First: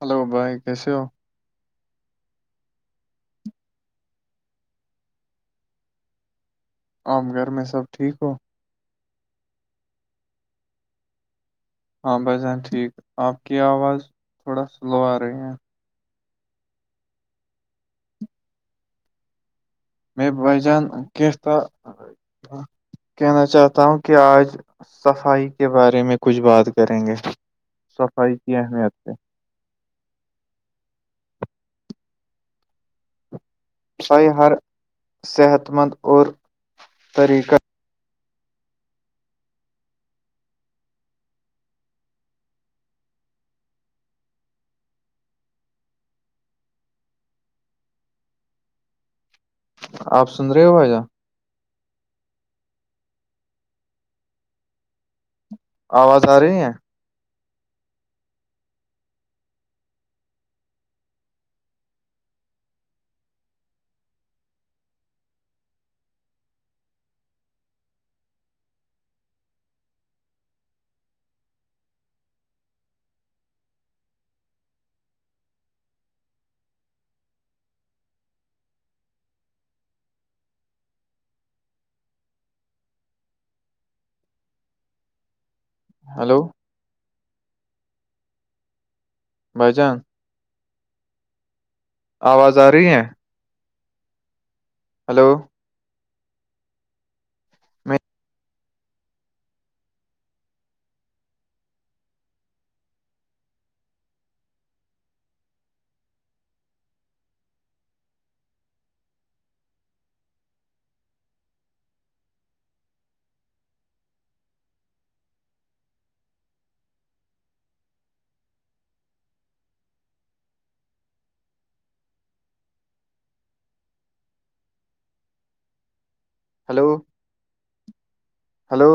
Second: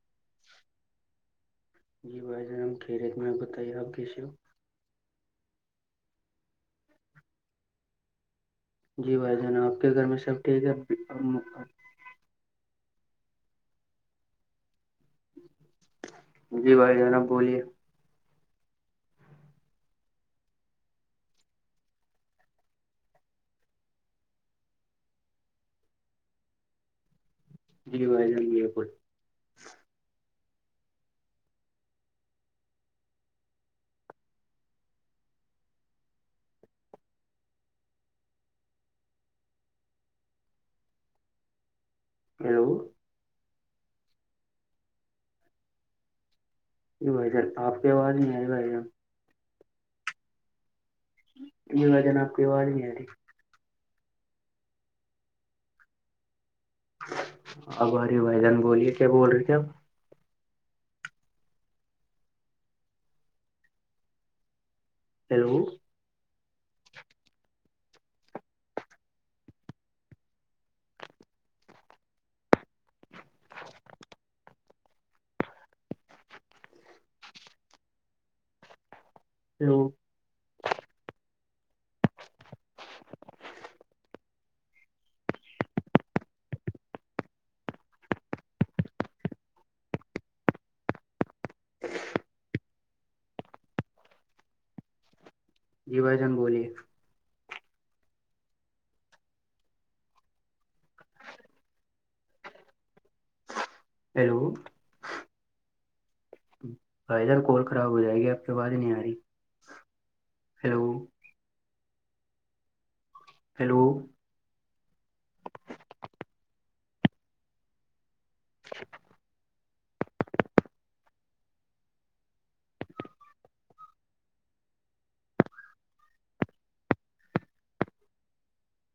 hello بھائی کیسے ہو جی بھائی جان ہم کھی رے میں بتائیے آپ کیسے ہو عام گھر میں سب ٹھیک ہو جی بھائی جان آپ کے گھر میں سب ٹھیک ہے ہاں بھائیان ٹھیک آپ کی آواز تھوڑا سلو آ رہی ہے جی بھائی جناب بولیے میں بجان ک تھا کہنا چاہتا ہوں کہ آج صفائی کے بارے میں کچھ بات کریں گے جی بھائی صفائی جان کی بالکل اہمیت پہ س ہر صحت مند اور طریقہ ہیلو یہی بھائی جر آپ آواز نہیں آئی بھائیر آپ سن رہے ہوا جا [unintelligible] یہ وجن آپ کی آواز نہیں آ رہی آواز آ رہی ہے اباری وھائی جان بولیے کیا بول رہے تھے آپ ہیلو تو [unintelligible] ہلو بجان آواز آ رہی ہے ہلو جی بھ جان بولیے میں ہیلو بائیدر کال خراب ہو جائے گی اب کے باز ہی نہیں آ رہی ہلو ہیلو ج [inaudible] ہلو ہلو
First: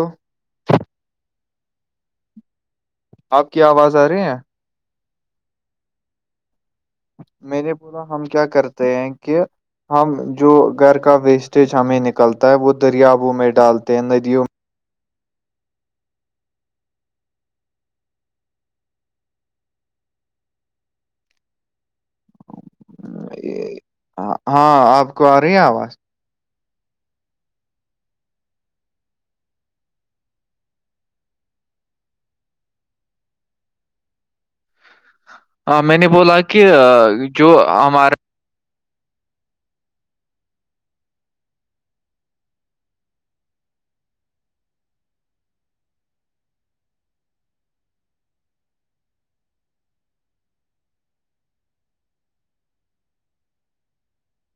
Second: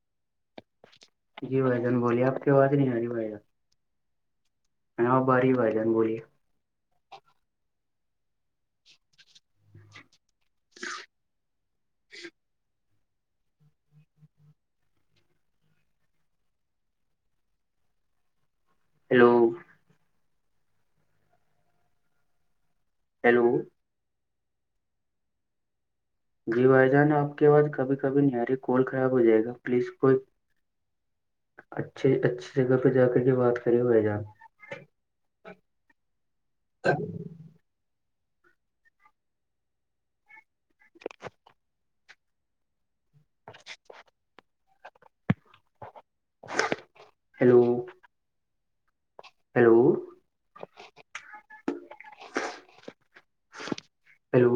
جی بھائی جان بلیے آپ کی آواز نہیں آ رہی بھائی جان کیا آواز آ رہی ہیں یںہاں اب ہاری با جان بولیے میں نے بولا ہم کیا کرتے ہیں کہ ہم جو گھر کا ویسٹیج ہمیں نکلتا ہے وہ دریابوں میں ڈالتے ہیں ندیوں ہیلو ہیلو ہ ہاں آپ کو آ رہی ہیں آواز جی بھائی جان آپ کے بعس کبھی کبھی نہیاری کول خراب ہو جائے گا پلیز کوئی اچ اچھی جگہ پہ جا کر کے بات کریں ب جان ہ میں نے بولا کہ جو ہمارا ہیلو ہیلو ہیلو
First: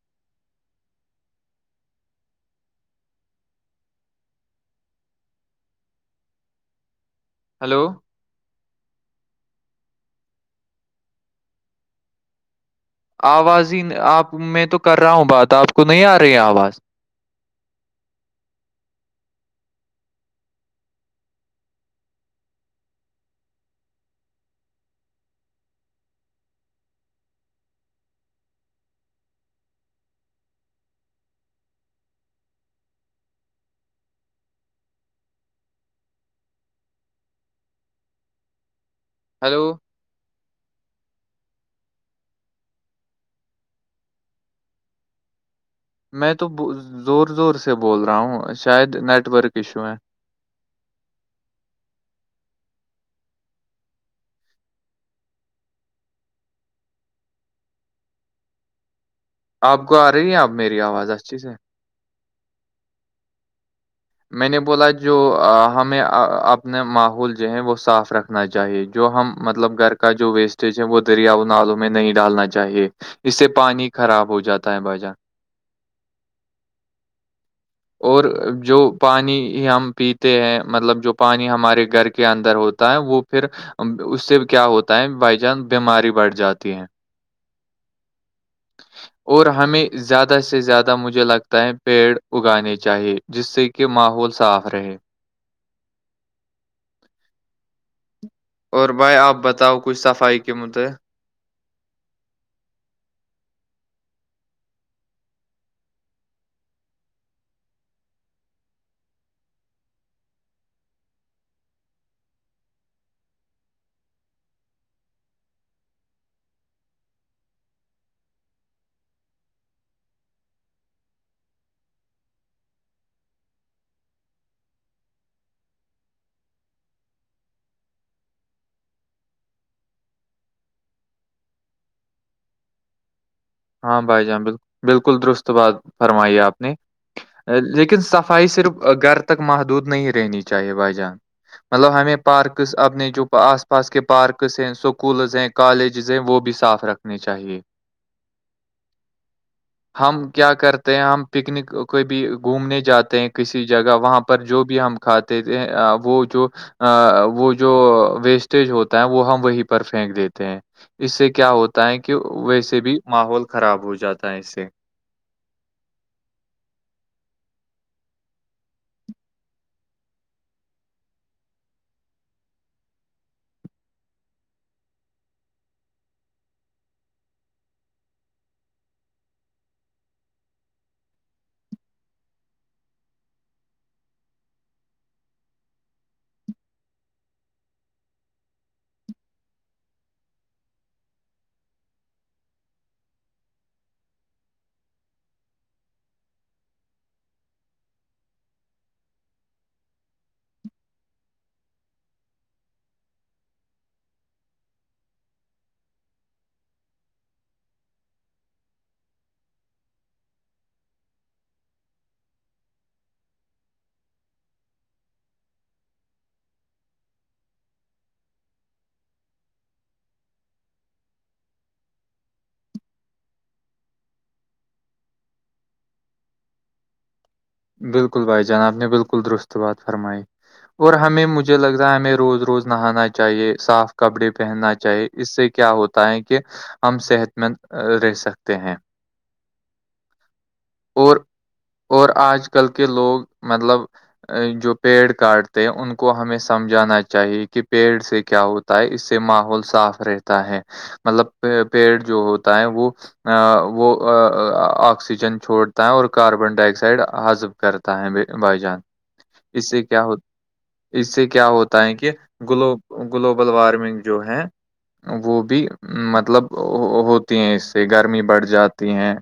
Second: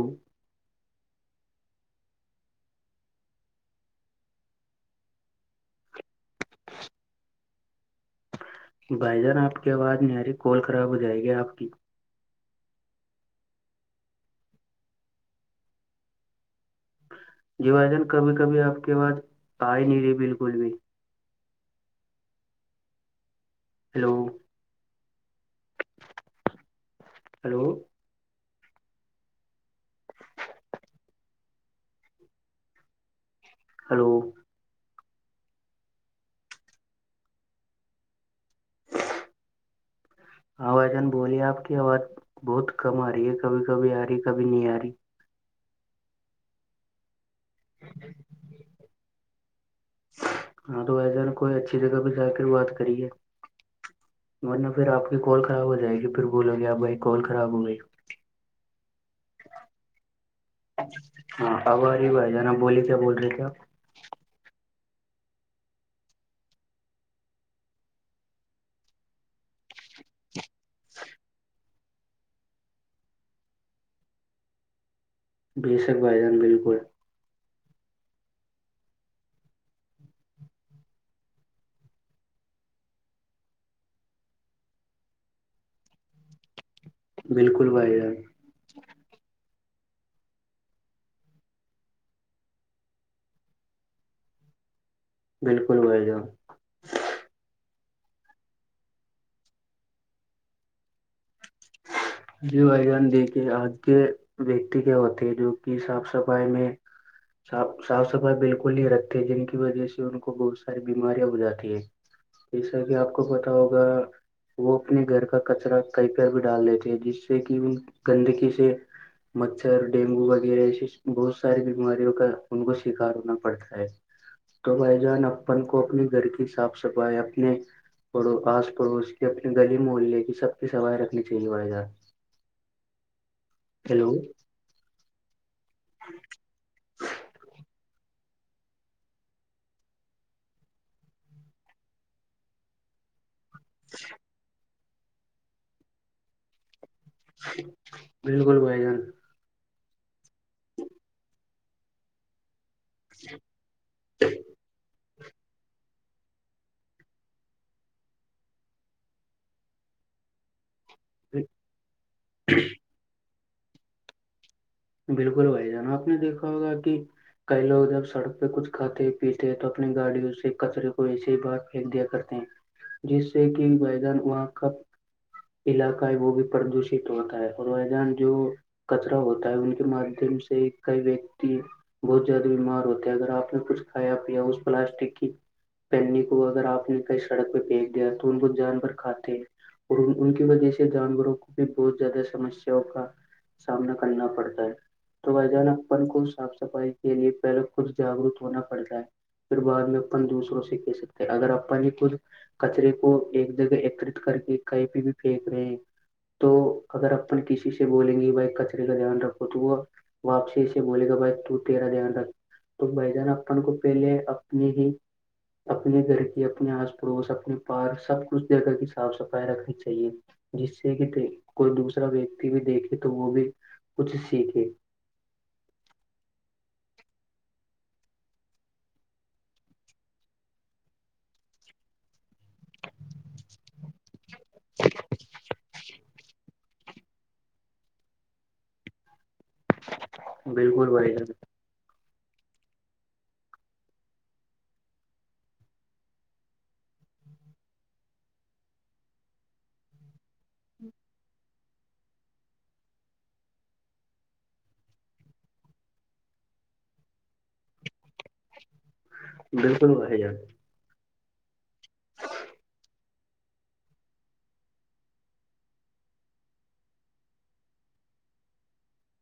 ہلو بھائی جان آپ کی آواز نہیںیاری کال خراب ہو جائے گی آپ کی آواز ہی آپ میں تو کر رہا ہوں بات آپ کو نہیں آ رہی ہے آواز جی وائی جان کبھی کبھی آپ کے بات آ ہی نہیں رہی بالکل بھی ہیلو ہلو [inaudible] ہلو ہیلو ہاں بھ جان بولی آپ کی اوز بہت کم آ رہی ہے کبھی کبھی آ رہی کبھی نہیں آ رہی میں تو زور زور سے بول رہا ہوں شاید نیٹ ورک ایشو ہے ہاں تو ایسا نا کوئی اچھی جگہ پہ جا کے بات کریے ورنہ پھر آپ کی کال خراب ہو جائے گی پھر بولو گے آپ بھائی کال خراب ہو گئی آپ کو آ رہی ہیں آپ میری آواز اچھی سے جی بھائی جانا بولی کیا بول رہے تھےپ میں نے بولا جو ہمیں اپنا ماحول جو ہے وہ صاف رکھ رنا چاہیے جو ہم مطلب گھر کا جو ویسٹیج ہے وہ دریا و نالوں میں نہیں ڈالنا چاہیے اس سے پانی خراب ہو جاتا ہے باجان بیشک بھائی جان بالکل اور جو پانی ہم پیتے ہیں مطلب جو پانی ہمارے گھر کے اندر ہوتا ہے وہ پھر اس سے کیا ہوتا ہے بائی چانس بیماری بڑھ جاتی ہے بالکل بھائی جائی [inaudible] ہ اور ہمیں زیادہ سے زیادہ مجھے لگتا ہے پیڑ اگانے چاہیے جس سے کہ ماحول صاف رہے بالکل بھی جن اور بھائی آپ بتاؤ کچھ صفائی کے مدعے جی بھائی جان دیکھیے آج کے ویکتی کے ہوتے جو کہ صاف صفائی میں صاف صاف صفائی بالکل نہیں رکھتے جن کی وجہ سے ان کو بہت ساری بیماریاں ہو جاتی ہے جیسا کہ آپ کو پتا ہوگا وہ اپنے گھر کا کچرا ک بھی ڈال دیتے ہیں جس سے کہ گندگی سے مچھر ڈینگو وغیرہ ایسے بہت ساری بیماریوں کا ان کو شکار ہونا پڑتا ہے تو بھائی جان اپن کو اپنے گھر کی صاف صفائی اپنے پ آس پڑوس کے اپنے گلی موہلی لے کی سب کی سفائی رکھنی چاہیے بڑائی ج ہاں ہیلو بھائی جان بالل بالکل درست بات فرمائی آپ نے لیکن صفائی صرف گھر تک محدود نہیں رہنی چاہیے بھائی جان مطلب ہمیں پارکس اپنے جو آس پاس کے پارکس ہیں اسکولز ہیں کالجز ہیں وہ بھی صاف رکھنے چاہیے بالکل بھائی جان ہم کیا کرتے ہیں ہم پکنک کوئی بھی گھومنے جاتے ہیں کسی جگہ وہاں پر جو بھی ہم کھاتے تھ وہ جو ا وہ جو ویسٹیج ہوتا ہے وہ ہم وہیں پر پھینک دیتے ہیں اس سے کیا ہوتا ہے کہ ویسے بھی ماحول خراب ہو جاتا ہے اس سے بالکل بھائی جان آپ نے دیکھا ہوگا کہ کئی لوگ جب سڑک پہ کچھ کھاتے پیتے ہیں تو اپنی گاڑیوں سے کچرے کو ایسے ہی بار پھینک دیا کرتے ہیں جس سے کہ میدان وہاں کا علاقہ ہے وہ بھی پردوشت ہوتا ہے اور جان جو کچرا ہوتا ہے ان کے مادھیم سے کئی ویکتی بہت زیادہ بیمار ہوتے ہیں اگر آپ نے کچھ کھایا پیا اس پلاسٹک کی پہنی کو اگر آپ نے کہیں سڑک پہ پھیک دیا تو ان وہ جانور کھاتے اور ان کی وجہ سے جانوروں کو بھی بہت زیادہ سمسیا کا سامنا کرنا پڑتا ہے تو ب جان اپن کو صاف صفائی کے لیے پہلے کچھ جاگرک ہونا پڑتا ہے پھر بعد میں اپن دوسروں سے کہہ سکتے ہیں اگر اپن یہ کھ کچرے کو ایک جگہ ایکترت کر کے کہیں پہ بھی پھینک رہے تو اگر اپن کسی سے بولیں گے بائی کچرے کا دھیان رکھ تو وہ واپسی سے بولے گا بھائی تو تیرا دھیان ر تو بہ جن اپن کو پہلے اپنی ہی اپنے گھر کے اپنے آس پڑوس اپنے پار سب کچھ جگ گہ کی صاف صفائی رکھنی چاہیے جس سے کہ د کوئی دوسرا ویکتی بھی دیکھے تو وہ بھی کچھ سیکھے بالکل بھائی جناب نے بالکل درست بات فرمائی اور ہمیں مجھے لگتا ہے ہمیں روز روز نہانا چاہیے صاف کپڑے پہننا چاہیے اس سے کیا ہوتا ت کہہ ہم صحت مند رہ سکتے ہیں بالکل بھائی اور ج اور آج کل کے لوگ مطلب جو پیڑ کاٹتے ان کو ہمیں سمجھانا چاہیے کہ پیڑ سے کیا ہوتا ہے اس سے ماحول صاف رہتا ہے مطلب پیڑ جو ہوتا ہے وہ وہ آکسیجن چھوڑتا ہے اور کاربن ڈائی آکسائڈ حزب کرتا ہے بھائی جان اس سے بالکل کیا ہو بھائی جان اس سے کیا ہوتا ہے کہ گلو گلوبل وارمنگ جو ہے وہ بھی مطلب ہوتی ہیں اس سے گرمی بڑھ جاتی ہیں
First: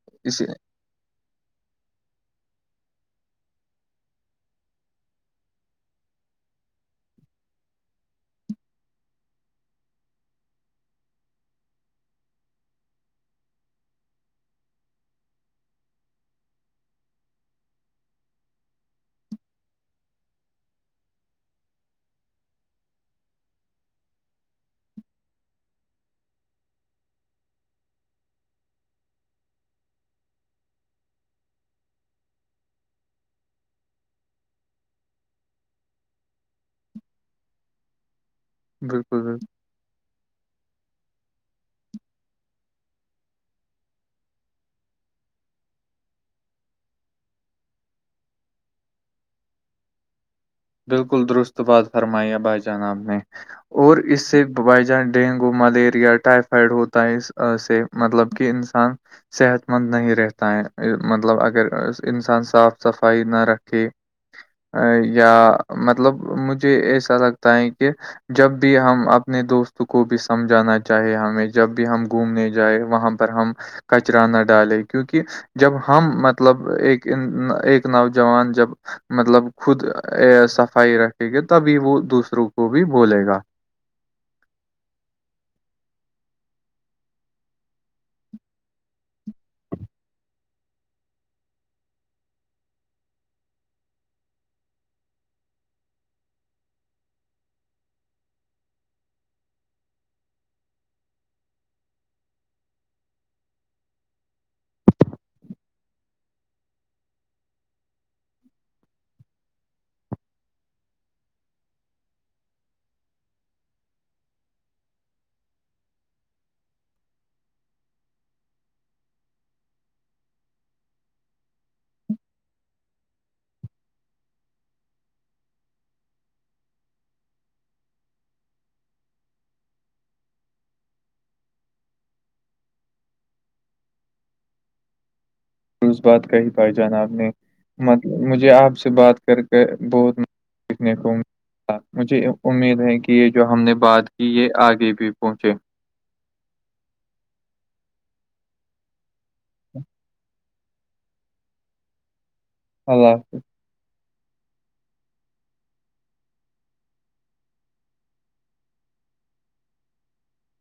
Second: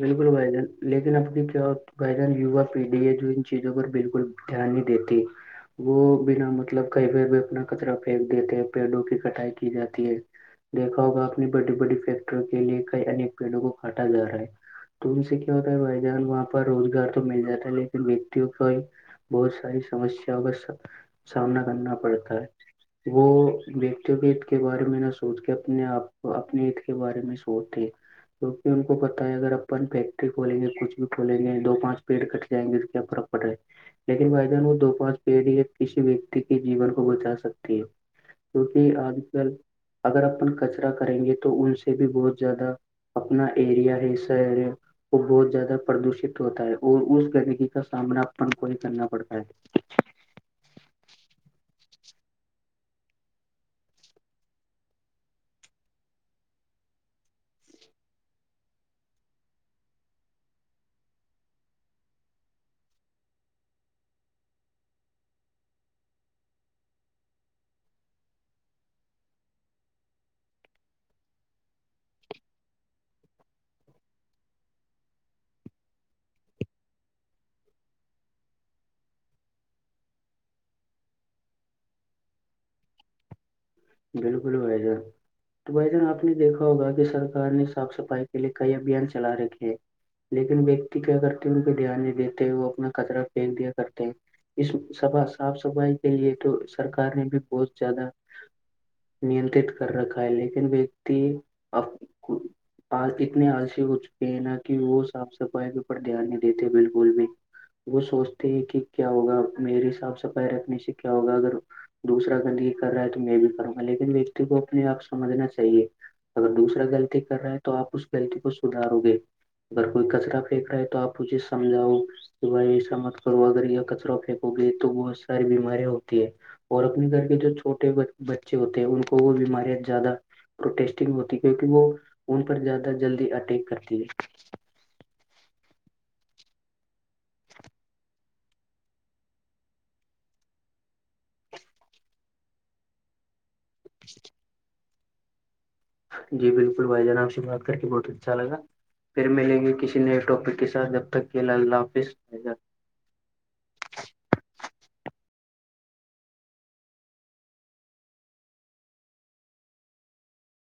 بالکل اس بھائی جان لیکن اب کی بھائی جان یوا پیڑھی ہے جو ان چیزوں پر بالکل دھیان نہیں دیتی وہ بنا مطلب کہیں پ بھی اپنا کچرا پھینک دیتے ہیں پیڑوں کی کٹائی کی جاتی ہے دیکا ہوگا اپنی بڑی بڑی فیکٹریوں کے لیے کئی انک پیڑوں کو کاٹا جا رہا ہے تو ان سے کیا ہوتا ہے بھائی جان وہاں پر روزگار تو مل جاتا ہے لیکن وتی کا بہت ساری سمسیا کا سامنا کرنا پڑتا ہے وہ وتی کے عید کے بارے میں نہ سوچ کے اپنے آپ کو اپنے عید کے بارے میں سوچتے توکہ ان کو پ بتا اگر اپن فیکٹری کھولیں گے کچھ بھی کھولیں گے دو پانچ پیڑ کٹ جائیں گے تو کیا فرق پڑ رہا ہے لیکن وائیدان وہ دو پانچ پیڑ یا کسی ویکتی کے جیون کو بچا سکتی ہے کیونکہ آج بالکل بالکل کل اگر اپن کچرا کریں گے تو ان سے بھی بہت زیادہ اپنا ایریا ہے س وہ بہت زیادہ پردوشت ہوتا ہے اور اس گندگی کا سامنا اپن کو نہیں کرنا پڑتا ہے [inaudible] بالکل درست بات فرمائییا بھائی جانب نے اور اس سے ببائی جہان ڈینگو ملیریا ٹائیفائیڈ ہوتا ہے اس سے مطلب کہ انسان صحت مند نہیں رہتا ہے مطلب اگر انسان صاف صفائی نہ رکھے ا یا مطلب مجھے ایسا لگتا ہے کہ جب بھی ہم اپنے دوست کو بھی سمجھانا چاہے ہمیں جب بھی ہم گھومنے جائیں وہاں پر ہم کچرا نہ ڈالیں کیونکہ جب ہم مطلب ایک ایک نوجوان جب مطلب خود صفائی رکھے گی تبھی وہ دوسروں کو بھی بولے گا بالکل و تو بھ جان آپ نے دیکھا ہوگا کہ سرار نے صاف صفائی کے لیے کئی ابھیان چلا رکھے ہیں لیکن ویکتی کیا کرتے ہیں انہ دھیان نہیں دیتے ہیں وہ اپنا کچرا پھینک دیا کرتے ہیں اس سفا صاف صفائی کے لیے تو سرکار نے بھی بہت زیادہ نینترت کر رکھا ہے لیکن ویکتی ا اتنے آلسی ہو چکے ہیں نا کہ وہ صاف صفائی کے اوپ دھیان نہیں دیتے بالکل بھی وہ سوچتے ہیں کہ کیا ہوگا میری صاف صفائی رکھنے سے کیا ہوگا اگر دوسرا گند یہ کر رہا ہے تو میں بھی کروں گا لیکن ویکتی کو اپنے آپ سمجھنا چاہیے اگر دوسرا غلطی کر رہاے ہے تو آپ اس غلطی کو سدھارو گے اگر کوئی کچرا پھینک رہا ہے تو آپ مجھے سمجھاؤ صبائے ایسا مت کرو اگر یا کچرا پھیک ہو گئی تو بہت ساری بیماریاں ہوتی ہے اور اپنے گھر کے جو چھوٹے بچے ہوتے ہیں ان کو وہ بیماریاں زیادہ پروٹیسٹگ ہوتی کیونکہ وہ ان پر زیادہ جلدی اٹیک کرتی ہے اس بات کہ ہی پائی جان آپ نے مطلب مجھے آپ سے بات کر کے بہت سیکھنے کو م مجھے امید ہے کہ یہ جو ہم نے بات کی یہ آگے بھی پہنچے جی بالکل بھائی جان آپ سے بات کر کے بہت اچھا لگا پھر ملیں گے کسی نئے ٹاپک کے ساتھ جب تک کہ ال اللہ حافظ اللہ حافظ